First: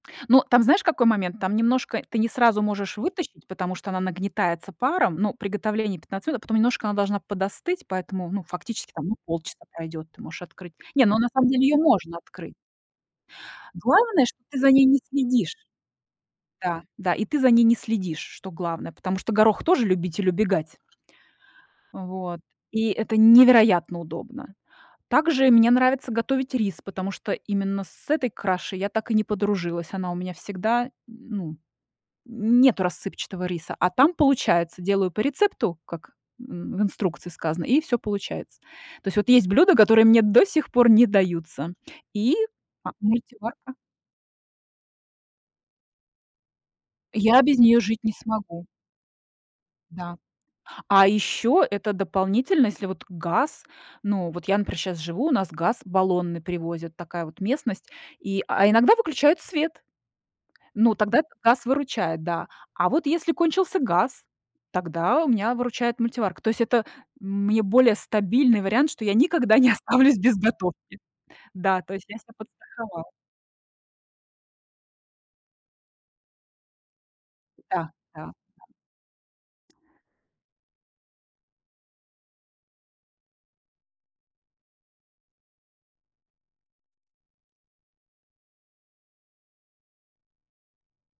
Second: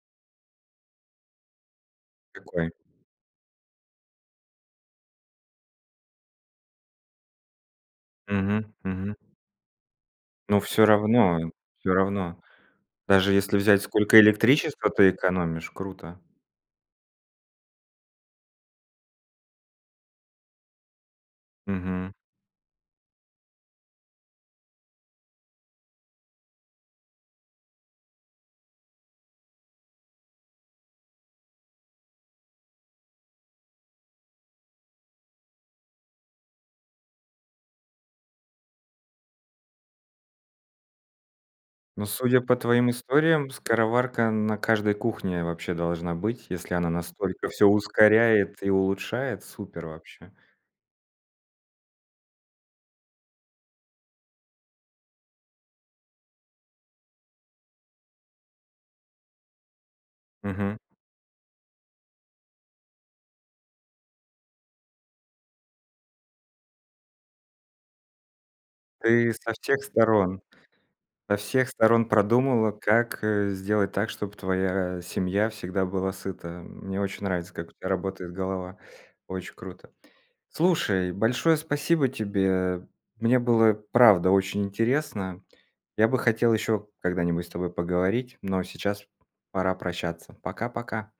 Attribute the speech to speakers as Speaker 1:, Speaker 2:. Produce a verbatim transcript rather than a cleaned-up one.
Speaker 1: Ну, там, знаешь, какой момент? Там немножко ты не сразу
Speaker 2: Какой?
Speaker 1: можешь вытащить, потому что она нагнетается паром, но приготовление пятнадцать минут, а потом немножко она должна подостыть, поэтому, ну,
Speaker 2: Мгм,
Speaker 1: фактически, там,
Speaker 2: мгм.
Speaker 1: ну, полчаса пройдёт, ты можешь
Speaker 2: Ну,
Speaker 1: открыть.
Speaker 2: всё
Speaker 1: Не, ну, на самом
Speaker 2: равно
Speaker 1: деле её
Speaker 2: всё
Speaker 1: можно
Speaker 2: равно.
Speaker 1: открыть.
Speaker 2: Даже если взять, сколько
Speaker 1: Главное, что ты за ней
Speaker 2: электричества
Speaker 1: не
Speaker 2: ты
Speaker 1: следишь.
Speaker 2: экономишь, круто.
Speaker 1: Да да, и ты за ней не следишь, что главное, потому что горох тоже любитель убегать
Speaker 2: Мгм.
Speaker 1: Вот, и это невероятно удобно. Также мне нравится готовить рис, потому что именно с этой крашей я так и не подружилась. Она у меня всегда, ну, нету рассыпчатого риса, а там, получается, делаю по рецепту, как н в инструкции сказано, и всё получается. То есть вот есть блюда, которые мне до сих пор не даются,
Speaker 2: Ну,
Speaker 1: и
Speaker 2: судя по твоим
Speaker 1: а
Speaker 2: историям,
Speaker 1: мультиварка
Speaker 2: скороварка на каждой кухне, вообще, должна быть, если она
Speaker 1: Я
Speaker 2: настолько
Speaker 1: без
Speaker 2: всё
Speaker 1: неё жить не
Speaker 2: ускоряет
Speaker 1: смогу.
Speaker 2: и улучшает. Супер
Speaker 1: Да.
Speaker 2: вообще.
Speaker 1: А ещё это дополнительно, если вот газ ну, вот я, например, щас живу, у нас газ баллонный привозят, такая вот местность, и а иногда выключают свет,
Speaker 2: Мгм.
Speaker 1: ну, тогда этот газ выручает, да. А вот если кончился газ, тогда у меня выручает мультиварка. То есть это мне более стабильный вариант, что я
Speaker 2: Ты со
Speaker 1: никогда не
Speaker 2: всех
Speaker 1: оставлюсь без
Speaker 2: сторон
Speaker 1: готовки.
Speaker 2: со всех
Speaker 1: Да, то есть
Speaker 2: сторон
Speaker 1: я ся
Speaker 2: продумала,
Speaker 1: подстраховала.
Speaker 2: как, э, сделать так, чтоб твоя семья всегда была сыта. Мне очень нравится,
Speaker 1: Да,
Speaker 2: как у тя
Speaker 1: да,
Speaker 2: работает
Speaker 1: да.
Speaker 2: голова. Очень круто. Слушай, большое спасибо тебе. Мне было, правда, очень интересно. Я бы хотел еще когда-нибудь с тобой поговорить, но сейчас пора прощаться. Пока-пока.